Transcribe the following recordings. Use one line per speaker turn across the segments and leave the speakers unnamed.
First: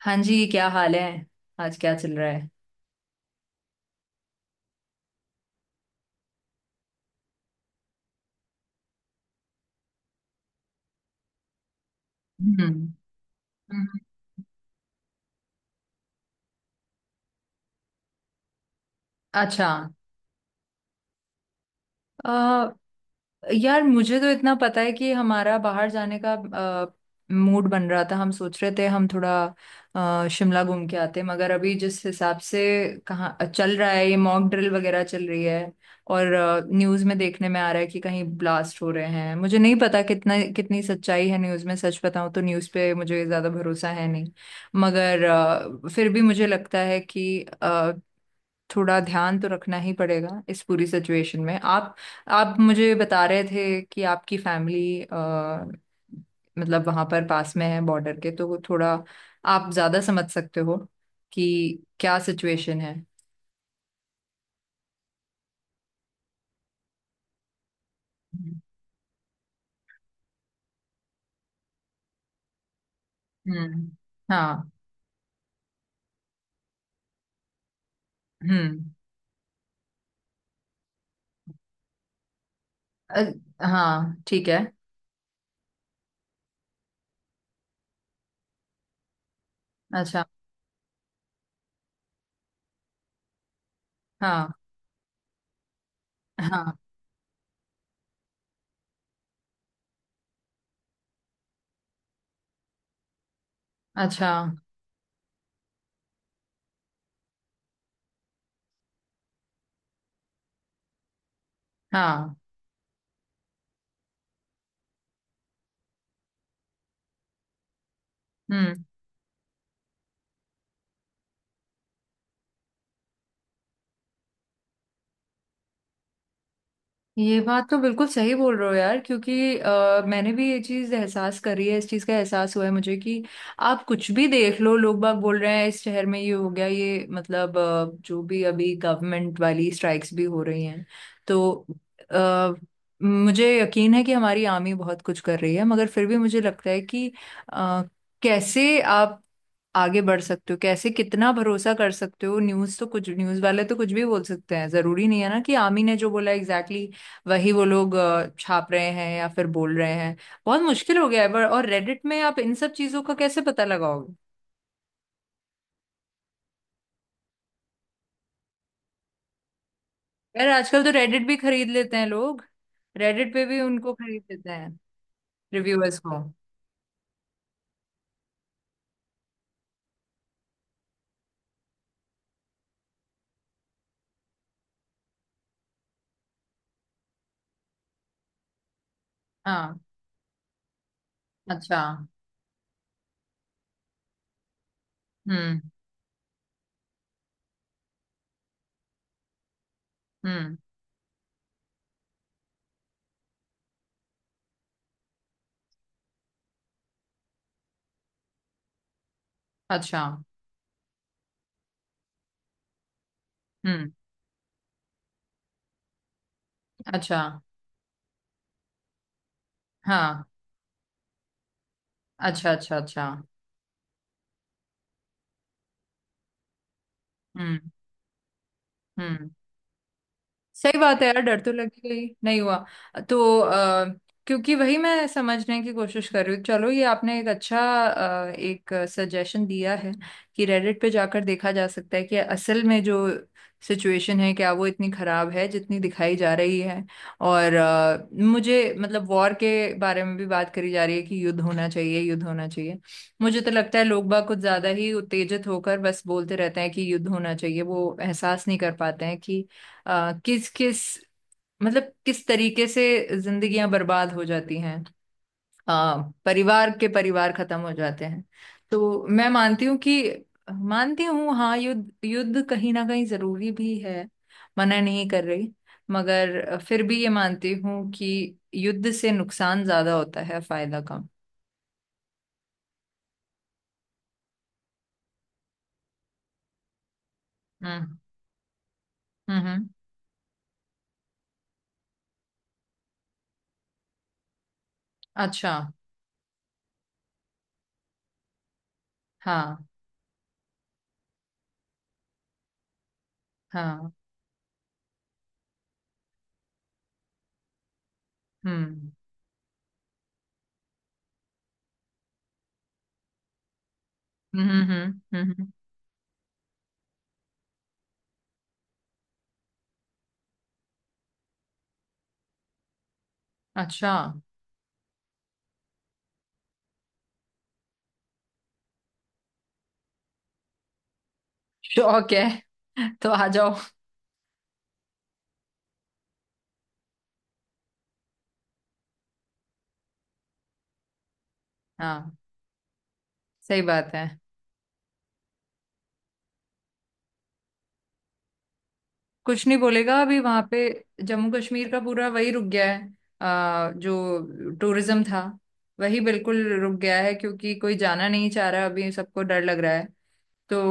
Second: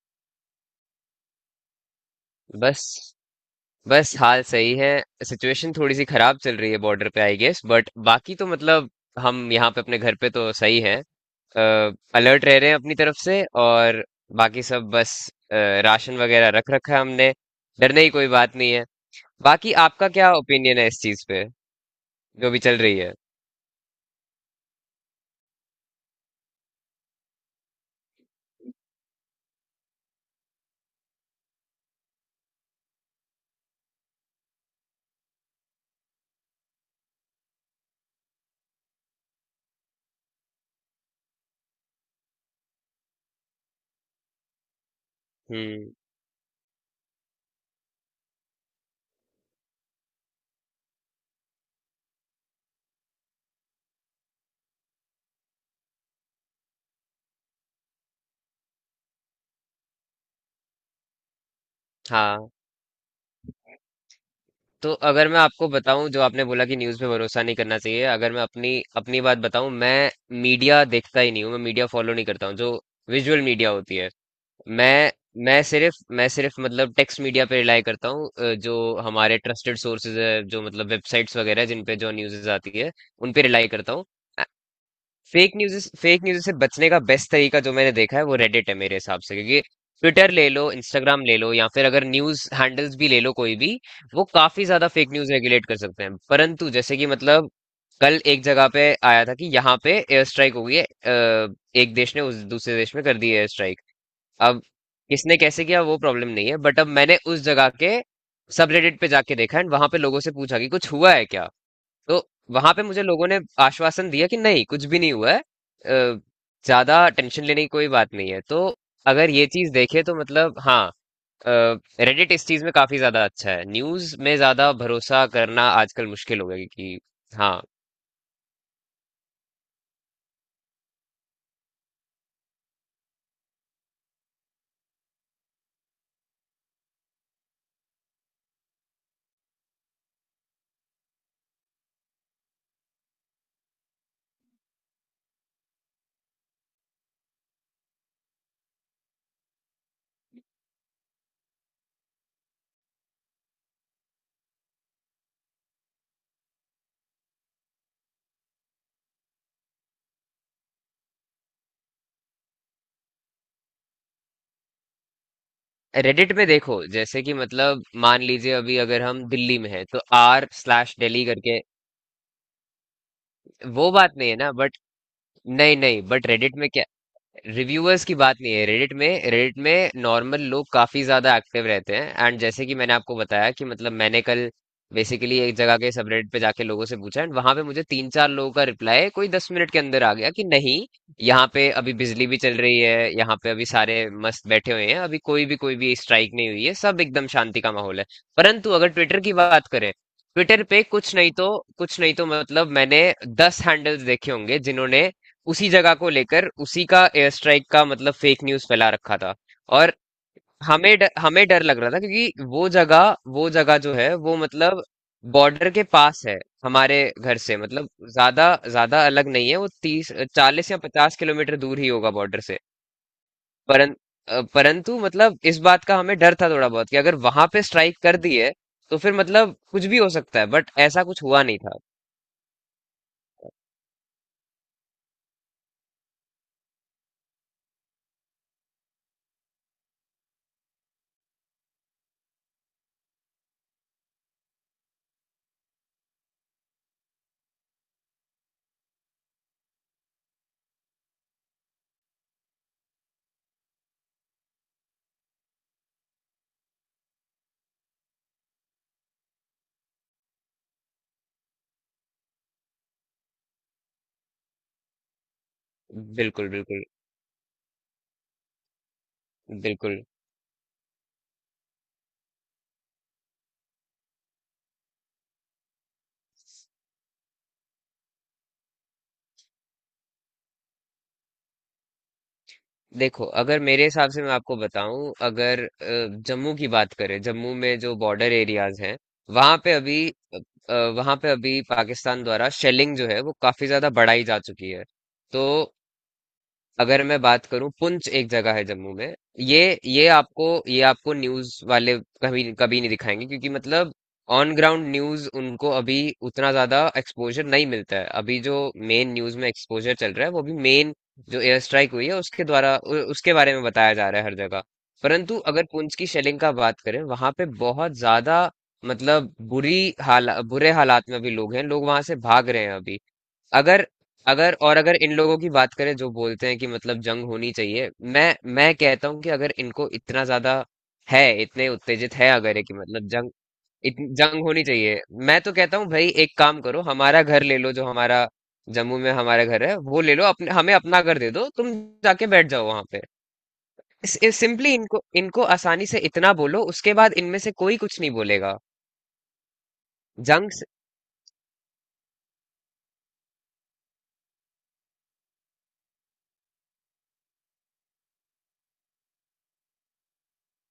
हाँ जी, क्या हाल है। आज क्या चल रहा है।
बस बस हाल सही है। सिचुएशन थोड़ी सी खराब चल रही है बॉर्डर पे आई गेस बट बाकी तो मतलब हम यहाँ पे अपने घर पे तो सही है। अलर्ट रह
हम्म।
रहे हैं अपनी तरफ से,
हम्म।
और बाकी सब बस। अ, राशन वगैरह रख रखा है हमने। डरने की कोई बात नहीं है।
अच्छा।
बाकी आपका क्या ओपिनियन है इस चीज पे जो भी
अ,
चल रही है।
यार, मुझे तो इतना पता है कि हमारा बाहर जाने का मूड बन रहा था। हम सोच रहे थे हम थोड़ा शिमला घूम के आते, मगर अभी जिस हिसाब से कहाँ चल रहा है, ये मॉक ड्रिल वगैरह चल रही है, और न्यूज़ में देखने में आ रहा है कि कहीं ब्लास्ट हो रहे हैं। मुझे नहीं पता कितना कितनी सच्चाई है न्यूज़ में। सच बताऊं तो न्यूज़ पे मुझे ज़्यादा भरोसा है नहीं, मगर
हम्म।
फिर भी मुझे लगता है कि थोड़ा ध्यान तो रखना ही पड़ेगा इस पूरी सिचुएशन में। आप मुझे बता रहे थे कि आपकी फैमिली मतलब वहां पर पास में है बॉर्डर के, तो थोड़ा आप ज्यादा समझ सकते हो कि क्या
हाँ।
सिचुएशन है।
तो अगर मैं आपको बताऊं, जो आपने बोला कि न्यूज़ पे भरोसा नहीं करना चाहिए, अगर मैं अपनी अपनी बात बताऊं, मैं मीडिया देखता ही नहीं हूं। मैं मीडिया फॉलो नहीं करता हूं, जो विजुअल मीडिया
हम्म।
होती है।
हाँ।
मैं मैं सिर्फ मतलब टेक्स्ट मीडिया पे रिलाई करता हूँ।
हम्म।
जो हमारे ट्रस्टेड सोर्सेज है, जो मतलब वेबसाइट्स वगैरह जिन पे जो न्यूज़ आती है
अ-
उन पे रिलाई करता हूँ।
हाँ, ठीक है।
फेक न्यूज फेक न्यूज से बचने का बेस्ट तरीका जो मैंने देखा है वो रेडिट है मेरे हिसाब से, क्योंकि
अच्छा।
ट्विटर ले लो, इंस्टाग्राम ले लो, या फिर अगर न्यूज हैंडल्स भी ले लो, कोई भी, वो
हाँ।
काफी ज्यादा फेक न्यूज रेगुलेट कर सकते हैं। परंतु
हाँ।
जैसे कि मतलब कल एक जगह पे आया था कि यहाँ पे एयर स्ट्राइक हो गई है। एक देश ने उस दूसरे देश में कर दी एयर स्ट्राइक।
अच्छा।
अब किसने कैसे किया वो प्रॉब्लम नहीं है, बट अब मैंने उस जगह के सब रेडिट पे जाके देखा एंड वहां पे लोगों से पूछा कि कुछ हुआ है क्या। तो
हाँ।
वहां पे मुझे लोगों ने आश्वासन दिया कि नहीं, कुछ भी नहीं हुआ है। ज्यादा टेंशन लेने की कोई बात नहीं है। तो
हम्म।
अगर ये चीज देखे तो मतलब हाँ, रेडिट इस चीज में काफी ज्यादा अच्छा है। न्यूज में ज्यादा भरोसा करना आजकल मुश्किल हो गया है, कि
ये
हाँ।
बात तो बिल्कुल सही बोल रहे हो, यार, क्योंकि मैंने भी ये चीज़ एहसास करी है, इस चीज़ का एहसास हुआ है मुझे कि आप कुछ भी देख लो, लोग बाग बोल रहे हैं इस शहर में ये हो गया, ये मतलब जो भी अभी गवर्नमेंट वाली स्ट्राइक्स भी हो रही हैं, तो अ, मुझे यकीन है कि हमारी आर्मी बहुत कुछ कर रही है, मगर फिर भी मुझे लगता है कि अ, कैसे आप आगे बढ़ सकते हो, कैसे कितना भरोसा कर सकते हो। न्यूज़ तो, कुछ न्यूज़ वाले तो कुछ भी बोल सकते हैं। जरूरी नहीं है ना कि आमी ने जो बोला एग्जैक्टली exactly वही वो लोग छाप रहे हैं या फिर बोल रहे हैं। बहुत मुश्किल हो गया है पर। और रेडिट में आप इन सब चीजों का कैसे पता लगाओगे?
रेडिट में देखो, जैसे कि मतलब मान लीजिए अभी अगर हम दिल्ली में हैं तो
यार,
आर
आजकल तो
स्लैश दिल्ली
रेडिट भी
करके।
खरीद लेते हैं लोग। रेडिट पे भी
वो
उनको
बात
खरीद
नहीं है
लेते
ना,
हैं,
बट नहीं,
रिव्यूअर्स
नहीं,
को।
बट रेडिट में क्या, रिव्यूअर्स की बात नहीं है। रेडिट में नॉर्मल लोग काफी ज्यादा एक्टिव रहते हैं, एंड जैसे कि मैंने आपको बताया कि मतलब मैंने कल बेसिकली एक जगह के सबरेडिट पे जाके लोगों से पूछा, एंड वहां पे मुझे तीन चार लोगों का रिप्लाई कोई 10 मिनट
हाँ।
के अंदर आ गया कि नहीं, यहाँ पे
अच्छा।
अभी बिजली भी चल रही है, यहाँ पे अभी सारे मस्त बैठे हुए हैं, अभी कोई भी
हम्म।
कोई भी स्ट्राइक नहीं हुई है, सब एकदम शांति का माहौल है। परंतु अगर ट्विटर की बात करें,
हम्म।
ट्विटर पे कुछ नहीं तो मतलब मैंने 10 हैंडल्स देखे होंगे जिन्होंने उसी जगह को लेकर, उसी का एयर स्ट्राइक का मतलब फेक न्यूज़ फैला रखा था। और
अच्छा।
हमें डर लग रहा था, क्योंकि वो जगह
हम्म।
जो है वो मतलब बॉर्डर के पास है, हमारे
अच्छा।
घर से मतलब ज्यादा ज्यादा अलग नहीं है। वो तीस
हाँ।
चालीस या पचास किलोमीटर दूर ही होगा बॉर्डर
अच्छा।
से।
अच्छा। अच्छा।
परं, परंतु मतलब इस बात का हमें डर था थोड़ा बहुत, कि अगर वहां पे
हम्म।
स्ट्राइक कर दी है तो फिर
हम्म।
मतलब कुछ भी हो सकता है, बट
सही बात
ऐसा
है, यार।
कुछ
डर
हुआ
तो
नहीं था।
लगेगा ही। नहीं हुआ तो क्योंकि वही मैं समझने की कोशिश कर रही हूँ। चलो, ये आपने एक अच्छा एक सजेशन दिया है कि रेडिट पे जाकर देखा जा सकता है कि असल में जो सिचुएशन है, क्या वो इतनी खराब है जितनी दिखाई जा रही है। और मुझे मतलब वॉर के बारे में भी बात करी जा रही है कि युद्ध होना चाहिए, युद्ध होना चाहिए। मुझे तो लगता है लोग बाग कुछ ज्यादा ही उत्तेजित होकर बस बोलते रहते हैं कि युद्ध होना चाहिए। वो एहसास नहीं कर पाते हैं कि किस किस, मतलब किस तरीके से जिंदगियां बर्बाद हो जाती हैं,
बिल्कुल।
परिवार
बिल्कुल।
के परिवार खत्म हो जाते हैं। तो मैं मानती हूँ
बिल्कुल।
कि मानती हूँ, हाँ, युद्ध युद्ध कहीं ना कहीं जरूरी भी है, मना नहीं कर रही, मगर फिर भी ये मानती हूँ कि युद्ध से नुकसान ज्यादा होता है, फायदा कम।
देखो अगर मेरे हिसाब से मैं आपको बताऊं, अगर जम्मू की बात करें, जम्मू में जो
हम्म।
बॉर्डर एरियाज हैं,
हम्म।
वहां
हम्म।
पे अभी वहां पे अभी पाकिस्तान द्वारा शेलिंग जो है वो काफी ज्यादा बढ़ाई जा चुकी है। तो
अच्छा।
अगर मैं बात करूं, पुंछ एक जगह है जम्मू में। ये
हाँ।
ये आपको ये आपको न्यूज वाले कभी कभी नहीं दिखाएंगे, क्योंकि
हाँ।
मतलब ऑन ग्राउंड न्यूज उनको अभी उतना ज्यादा एक्सपोजर नहीं मिलता है। अभी जो
हम्म।
मेन न्यूज में एक्सपोजर चल रहा है, वो भी मेन, जो एयर स्ट्राइक हुई है उसके द्वारा, उसके बारे में बताया जा रहा है हर
हम्म।
जगह।
हम्म। हम्म। हम्म।
परंतु
हम्म।
अगर पुंछ की शेलिंग का बात करें, वहां पे बहुत ज्यादा मतलब बुरी हाल, बुरे हालात में अभी लोग हैं, लोग वहां से भाग रहे हैं अभी। अगर
अच्छा।
अगर और अगर इन लोगों की बात करें जो बोलते हैं कि मतलब जंग होनी चाहिए, मैं मैं कहता हूं कि अगर इनको इतना ज्यादा है, इतने
शौक
उत्तेजित
है।
है, अगर है कि मतलब
तो आ
जंग,
जाओ।
जंग होनी चाहिए, मैं तो कहता हूँ भाई, एक काम करो, हमारा घर ले लो, जो हमारा जम्मू में हमारा घर है वो ले लो, अपने हमें अपना घर दे दो तुम,
हाँ।
जाके बैठ जाओ वहां पे।
सही बात है।
सिंपली इनको इनको आसानी से इतना बोलो, उसके बाद इनमें से कोई कुछ नहीं बोलेगा।
कुछ नहीं बोलेगा। अभी वहां
जंग
पे
से-
जम्मू कश्मीर का पूरा वही रुक गया है, जो टूरिज्म था वही बिल्कुल रुक गया है, क्योंकि कोई जाना नहीं चाह रहा, अभी सबको डर लग रहा है। तो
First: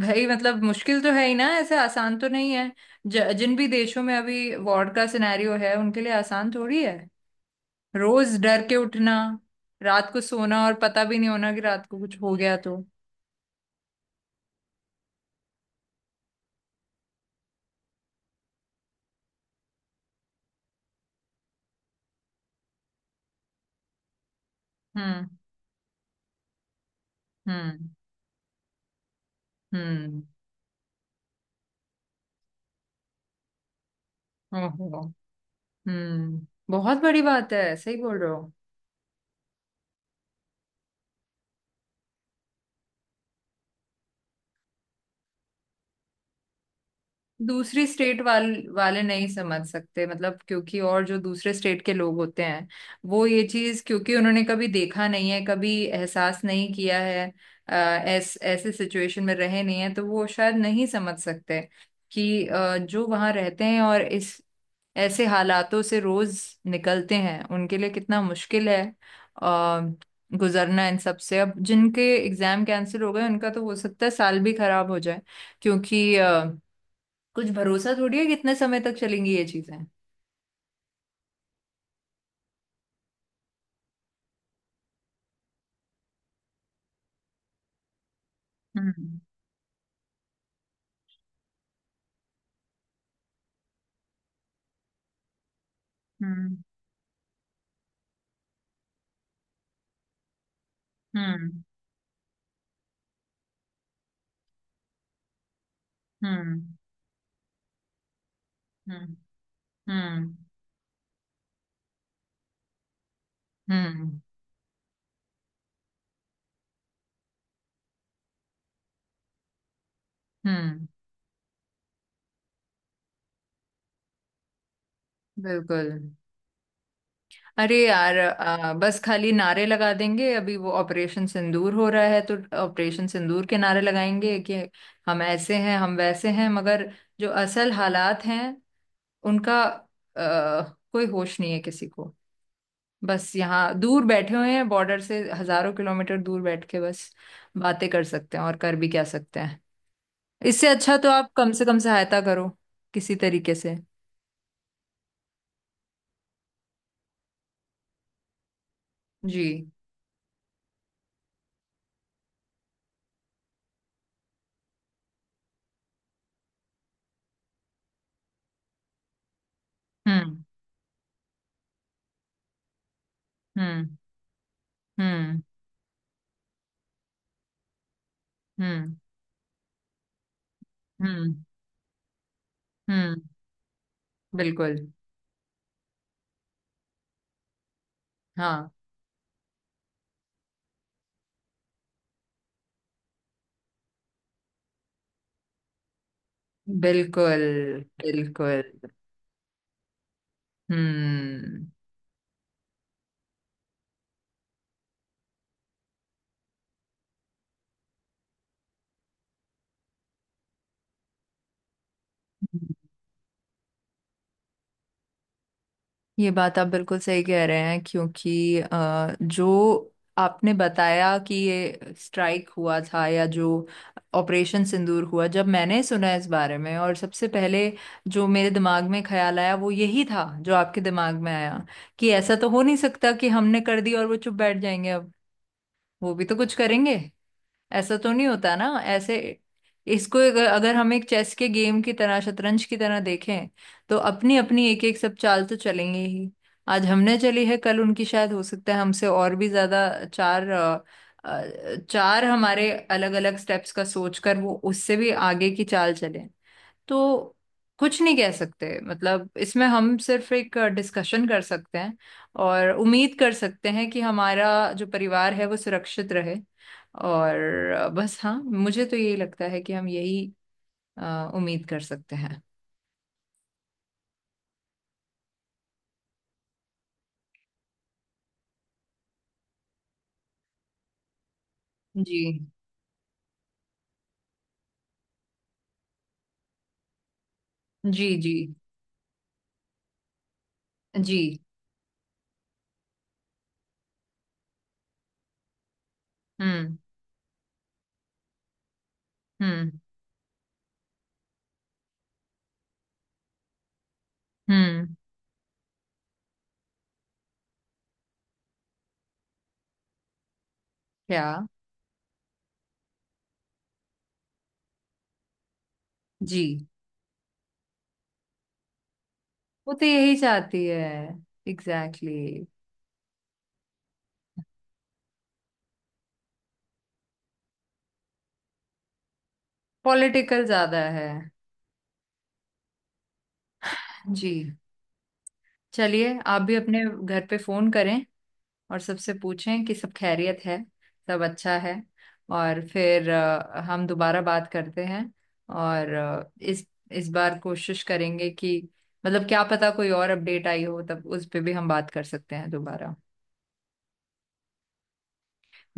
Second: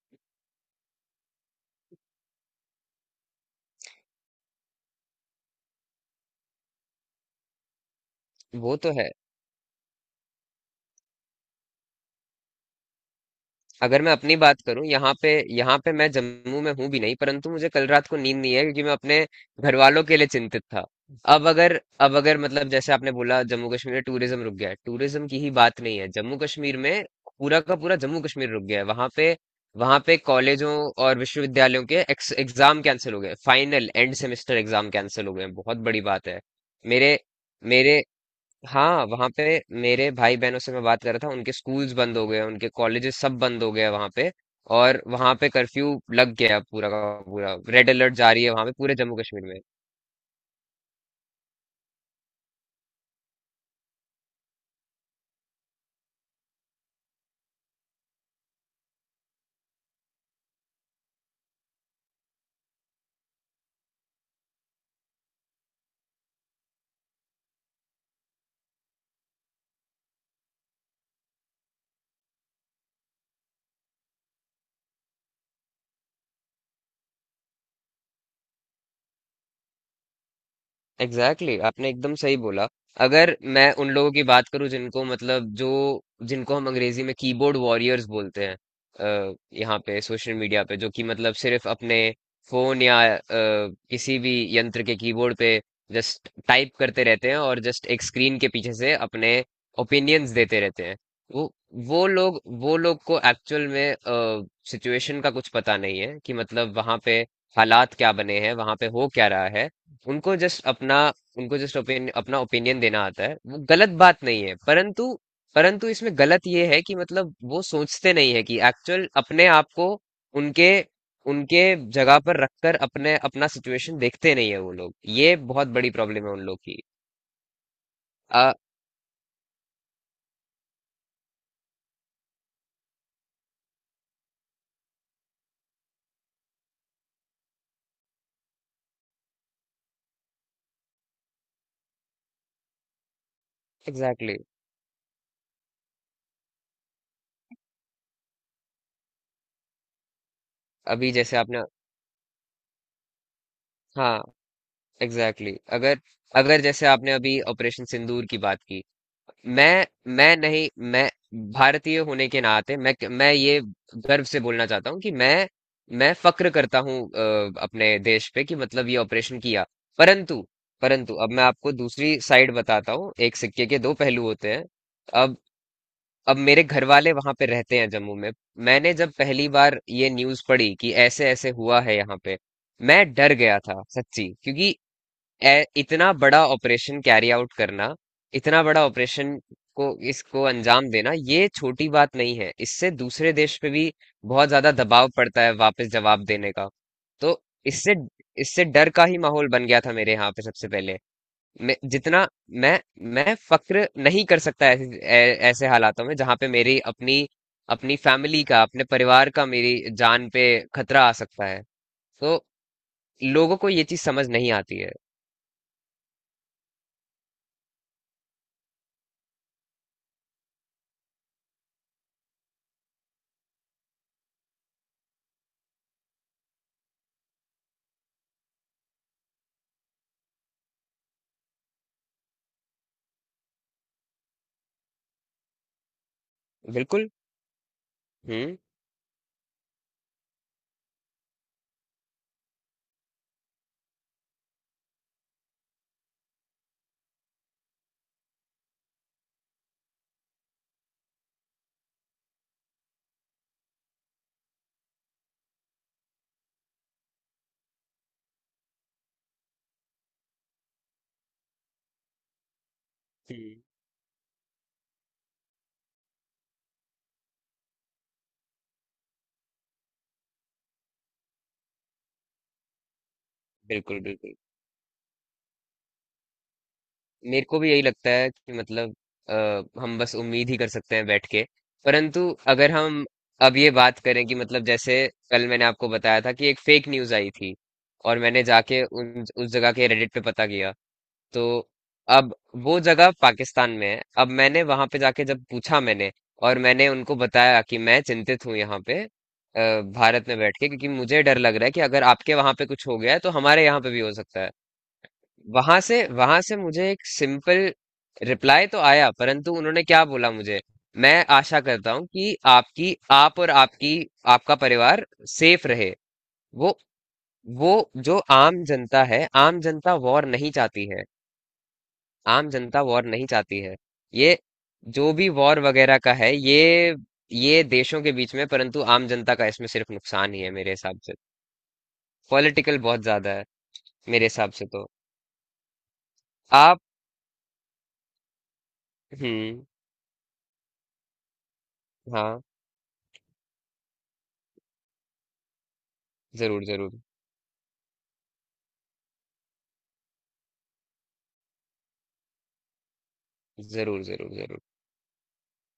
भाई, मतलब मुश्किल तो है ही ना, ऐसे आसान तो नहीं है। जिन भी देशों में अभी वॉर का सिनेरियो है, उनके लिए आसान थोड़ी है। रोज डर के
वो तो है।
उठना, रात को सोना, और पता भी नहीं होना कि रात को कुछ हो गया तो।
अगर मैं अपनी बात करूं यहाँ पे मैं जम्मू में हूं भी नहीं, परंतु मुझे कल रात को नींद नहीं है, क्योंकि मैं अपने घर वालों के लिए चिंतित था। अब अगर अब अगर मतलब जैसे आपने बोला, जम्मू कश्मीर में टूरिज्म रुक गया है, टूरिज्म
हम्म।
की ही बात नहीं है, जम्मू कश्मीर में पूरा का
हम्म।
पूरा जम्मू कश्मीर रुक गया है वहां पे। वहां पे
हम्म।
कॉलेजों और विश्वविद्यालयों के एग्जाम कैंसिल हो गए, फाइनल एंड सेमेस्टर एग्जाम
ओहो।
कैंसिल हो गए हैं। बहुत बड़ी बात है।
हम्म। बहुत
मेरे
बड़ी बात है, सही
मेरे
बोल रहे हो।
हाँ। वहाँ पे मेरे भाई बहनों से मैं बात कर रहा था, उनके स्कूल्स बंद हो गए, उनके कॉलेजेस सब बंद हो गए वहाँ पे। और वहाँ पे कर्फ्यू लग गया है, पूरा का पूरा
दूसरी
रेड अलर्ट जारी है वहाँ पे पूरे
वाले
जम्मू
नहीं
कश्मीर
समझ
में।
सकते, मतलब क्योंकि और जो दूसरे स्टेट के लोग होते हैं, वो ये चीज क्योंकि उन्होंने कभी देखा नहीं है, कभी एहसास नहीं किया है। ऐसे सिचुएशन में रहे नहीं है, तो वो शायद नहीं समझ सकते कि जो वहाँ रहते हैं और इस ऐसे हालातों से रोज निकलते हैं, उनके लिए कितना मुश्किल है आ, गुजरना इन सब से। अब जिनके एग्जाम कैंसिल हो गए, उनका तो हो सकता है साल भी खराब हो जाए, क्योंकि कुछ भरोसा थोड़ी है कितने समय तक चलेंगी ये चीजें।
एग्जैक्टली exactly, आपने एकदम सही बोला। अगर मैं उन लोगों की बात करूं, जिनको मतलब जो जिनको हम अंग्रेजी में कीबोर्ड वॉरियर्स बोलते हैं,
हम्म।
अ, यहाँ पे सोशल मीडिया पे, जो कि मतलब सिर्फ अपने फोन या किसी भी यंत्र के कीबोर्ड पे जस्ट
हम्म।
टाइप करते रहते हैं, और जस्ट एक स्क्रीन के पीछे से अपने ओपिनियंस देते रहते हैं। वो
हम्म।
वो लोग को एक्चुअल में सिचुएशन का कुछ पता नहीं है, कि
हम्म।
मतलब वहां पे हालात क्या बने हैं, वहां पे हो
हम्म।
क्या रहा है। उनको
हम्म।
जस्ट अपना उनको जस्ट अपना ओपिनियन देना आता है, वो गलत
हम्म।
बात नहीं है, परंतु परंतु इसमें गलत ये है कि मतलब वो सोचते नहीं है कि एक्चुअल अपने आप को उनके
हम्म।
उनके जगह पर रखकर अपने अपना सिचुएशन देखते नहीं है वो लोग। ये बहुत
बिल्कुल।
बड़ी प्रॉब्लम है उन लोग की।
अरे यार,
आ
बस खाली नारे लगा देंगे। अभी वो ऑपरेशन सिंदूर हो रहा है तो ऑपरेशन सिंदूर के नारे लगाएंगे कि हम ऐसे हैं, हम वैसे हैं, मगर जो असल हालात हैं, उनका कोई होश नहीं है किसी को। बस यहाँ दूर
एग्जैक्टली
बैठे
exactly।
हुए हैं, बॉर्डर से हजारों किलोमीटर दूर बैठ के बस बातें कर सकते हैं, और कर भी क्या सकते हैं। इससे अच्छा तो
अभी
आप
जैसे
कम
आपने,
से कम सहायता करो किसी तरीके से।
हाँ, एग्जैक्टली exactly। अगर अगर जैसे आपने अभी ऑपरेशन सिंदूर की बात की।
जी।
मैं मैं नहीं, मैं भारतीय होने के नाते मैं ये गर्व से बोलना चाहता हूँ कि मैं फक्र करता हूँ अपने देश पे, कि मतलब ये ऑपरेशन किया।
हम्म।
परंतु परंतु अब मैं आपको दूसरी साइड बताता हूँ, एक सिक्के के दो
हम्म।
पहलू होते हैं। अब
हम्म।
अब मेरे घर वाले वहां पे रहते हैं जम्मू में। मैंने
हम्म।
जब पहली बार ये न्यूज पढ़ी कि ऐसे
हम्म।
ऐसे हुआ है यहाँ पे, मैं
हम्म।
डर गया था सच्ची, क्योंकि
बिल्कुल।
इतना बड़ा ऑपरेशन कैरी आउट करना, इतना
हाँ।
बड़ा ऑपरेशन को इसको अंजाम देना, ये छोटी बात नहीं है। इससे दूसरे देश पे भी बहुत ज्यादा दबाव पड़ता है वापस जवाब देने का। तो
बिल्कुल।
इससे इससे डर
बिल्कुल।
का ही माहौल बन गया था मेरे यहाँ पे सबसे पहले।
हम्म।
मैं जितना मैं मैं फक्र नहीं कर सकता ऐसे हालातों में, जहाँ पे मेरी अपनी अपनी फैमिली का, अपने परिवार का, मेरी जान पे खतरा आ सकता है, तो लोगों को ये चीज समझ नहीं आती है।
ये बात आप बिल्कुल सही कह रहे हैं, क्योंकि जो आपने बताया कि ये स्ट्राइक हुआ था, या जो ऑपरेशन सिंदूर हुआ, जब मैंने सुना इस बारे में, और सबसे पहले जो मेरे दिमाग में ख्याल आया वो यही था जो आपके दिमाग में आया, कि ऐसा तो हो नहीं सकता कि हमने कर दी और वो चुप बैठ जाएंगे। अब वो भी तो कुछ करेंगे।
बिल्कुल।
ऐसा तो नहीं होता
हम्म।
ना। ऐसे, इसको अगर हम एक चेस के गेम की तरह, शतरंज की तरह देखें, तो अपनी अपनी एक एक सब चाल तो चलेंगे ही। आज हमने चली है, कल उनकी शायद हो सकता है हमसे और भी ज्यादा चार हमारे अलग अलग स्टेप्स का सोचकर वो उससे भी आगे की चाल चले। तो कुछ नहीं कह सकते, मतलब इसमें हम सिर्फ एक डिस्कशन कर सकते हैं और उम्मीद कर
हम्म।
सकते हैं कि हमारा जो परिवार है वो सुरक्षित रहे। और बस, हाँ, मुझे तो यही लगता है कि हम यही उम्मीद कर सकते हैं।
बिल्कुल। बिल्कुल। मेरे को भी यही लगता है कि मतलब अ, हम बस उम्मीद ही कर सकते हैं बैठ के। परंतु
जी।
अगर हम अब ये बात करें, कि मतलब जैसे कल मैंने आपको बताया था कि एक फेक न्यूज आई थी,
जी।
और
जी।
मैंने जाके उन उस जगह के रेडिट पे पता किया।
जी।
तो अब वो जगह पाकिस्तान में है। अब मैंने वहां पे जाके जब पूछा, मैंने और
हम्म।
मैंने उनको बताया कि मैं चिंतित हूँ यहाँ पे
हम्म।
भारत में बैठ के, क्योंकि मुझे डर लग रहा है कि अगर आपके वहां पे कुछ हो गया है तो हमारे यहाँ पे भी हो सकता है।
हम्म।
वहां से मुझे एक सिंपल रिप्लाई तो आया, परंतु उन्होंने क्या बोला मुझे, मैं
क्या?
आशा करता हूं कि आपकी, आप और आपकी आपका परिवार सेफ रहे।
जी।
वो वो जो आम जनता है, आम
वो तो
जनता
यही
वॉर नहीं
चाहती है।
चाहती है।
एग्जैक्टली
आम
exactly।
जनता वॉर नहीं चाहती है। ये जो भी वॉर वगैरह का है, ये देशों के बीच में, परंतु आम जनता का इसमें सिर्फ नुकसान ही
पॉलिटिकल
है मेरे
ज्यादा
हिसाब
है।
से। पॉलिटिकल बहुत ज्यादा है, मेरे हिसाब
जी।
से तो।
चलिए, आप भी
आप।
अपने घर पे फोन करें और सबसे पूछें
हम्म।
कि सब खैरियत है, सब अच्छा है।
हाँ।
और फिर हम दोबारा बात करते हैं। और
जरूर,
इस
जरूर,
इस बार कोशिश करेंगे कि मतलब क्या पता कोई और अपडेट आई हो, तब उस पे भी हम बात कर सकते हैं दोबारा।
जरूर। जरूर, जरूर।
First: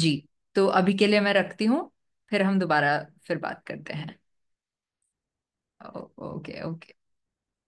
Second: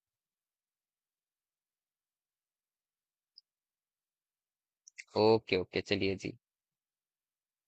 जी। तो अभी के लिए मैं रखती हूँ। फिर हम दोबारा, फिर बात करते हैं।
ओके, ओके, चलिए जी।
ओके। ओके।